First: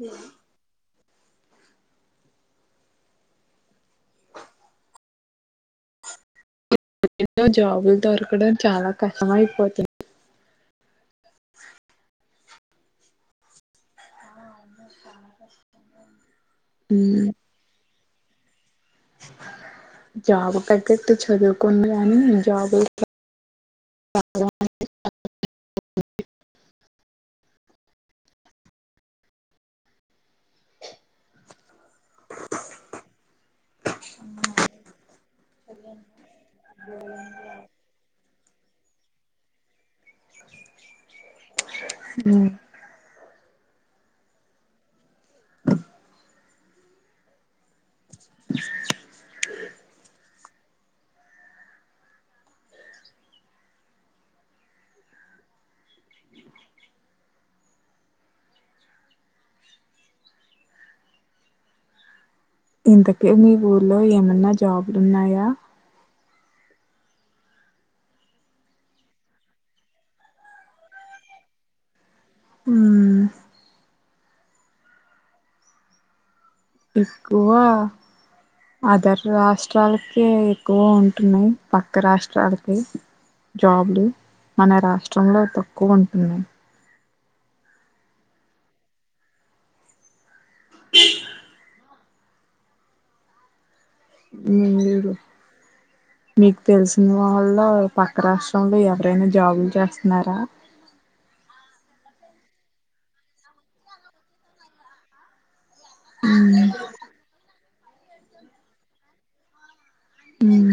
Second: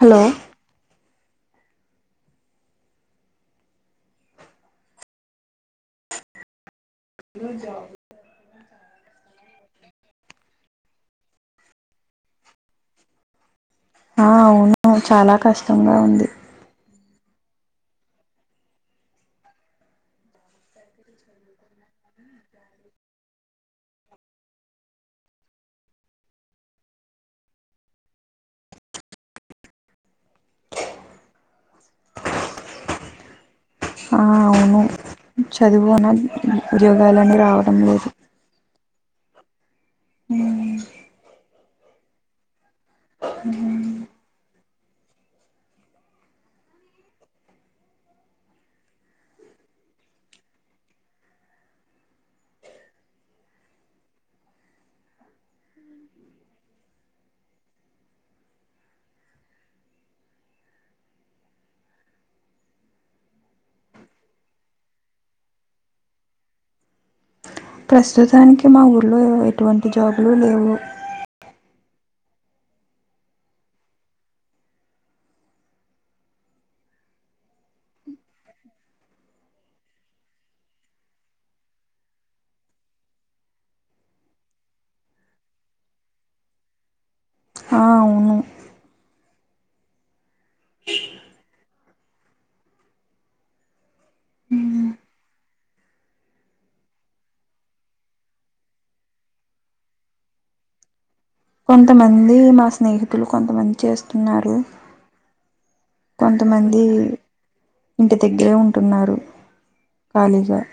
Hello జాబుల్ దొరకడం చాలా కష్టం అయిపోతుంది ఆ అవును చాలా కష్టంగా ఉంది హు జాబ్ కగ్గట్టు చదువుకున్నా కాని జాబ్... చదువున్న. ఉద్యోగాలన్నీ. రావడం లేదు. హు ఉమ్, ఊ ఇంతకే మీ ఊల్లో ఏమన్నా జాబులున్నాయా ప్రస్తుతానికి మా ఊర్లో ఎటువంటి జాబులు లేవు ఉమ్ ఏక్కువ అదర్ రాష్ట్రాలకే ఎక్కువ ఉంటున్నాయి పక్క రాష్ట్రాలకి జాబ్లు మన రాష్ట్రంలో తక్కువ ఉంటున్నాయి ఆ అవును పీప్ మీరు మీకు తెలిసిన వాళ్ళ పక్క రాష్ట్రంలో ఎవరైనా జాబులు చేస్తున్నారా కొంతమంది మా స్నేహితులు కొంతమంది చేస్తున్నారు కొంతమంది ఇంటి దగ్గరే ఉంటున్నారు కళీగా ఉమ్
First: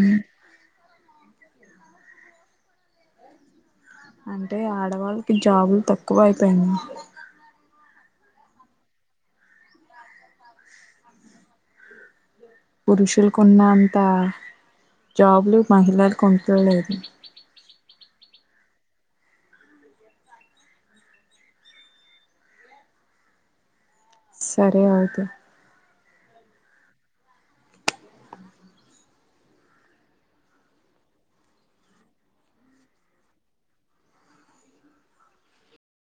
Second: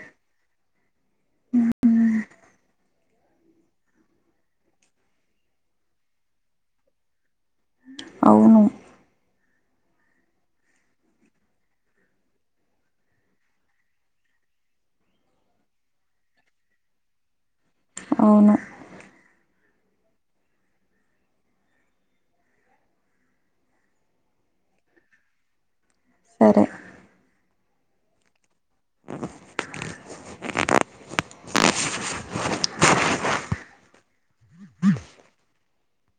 అంటే ఆడవాళ్ళకి జాబులు తక్కువ అయిపోయింది అవును పురుషులలకున్నంత జాబ్లు మహిళలు కొండలేదు అవును సరే అవుదు సరే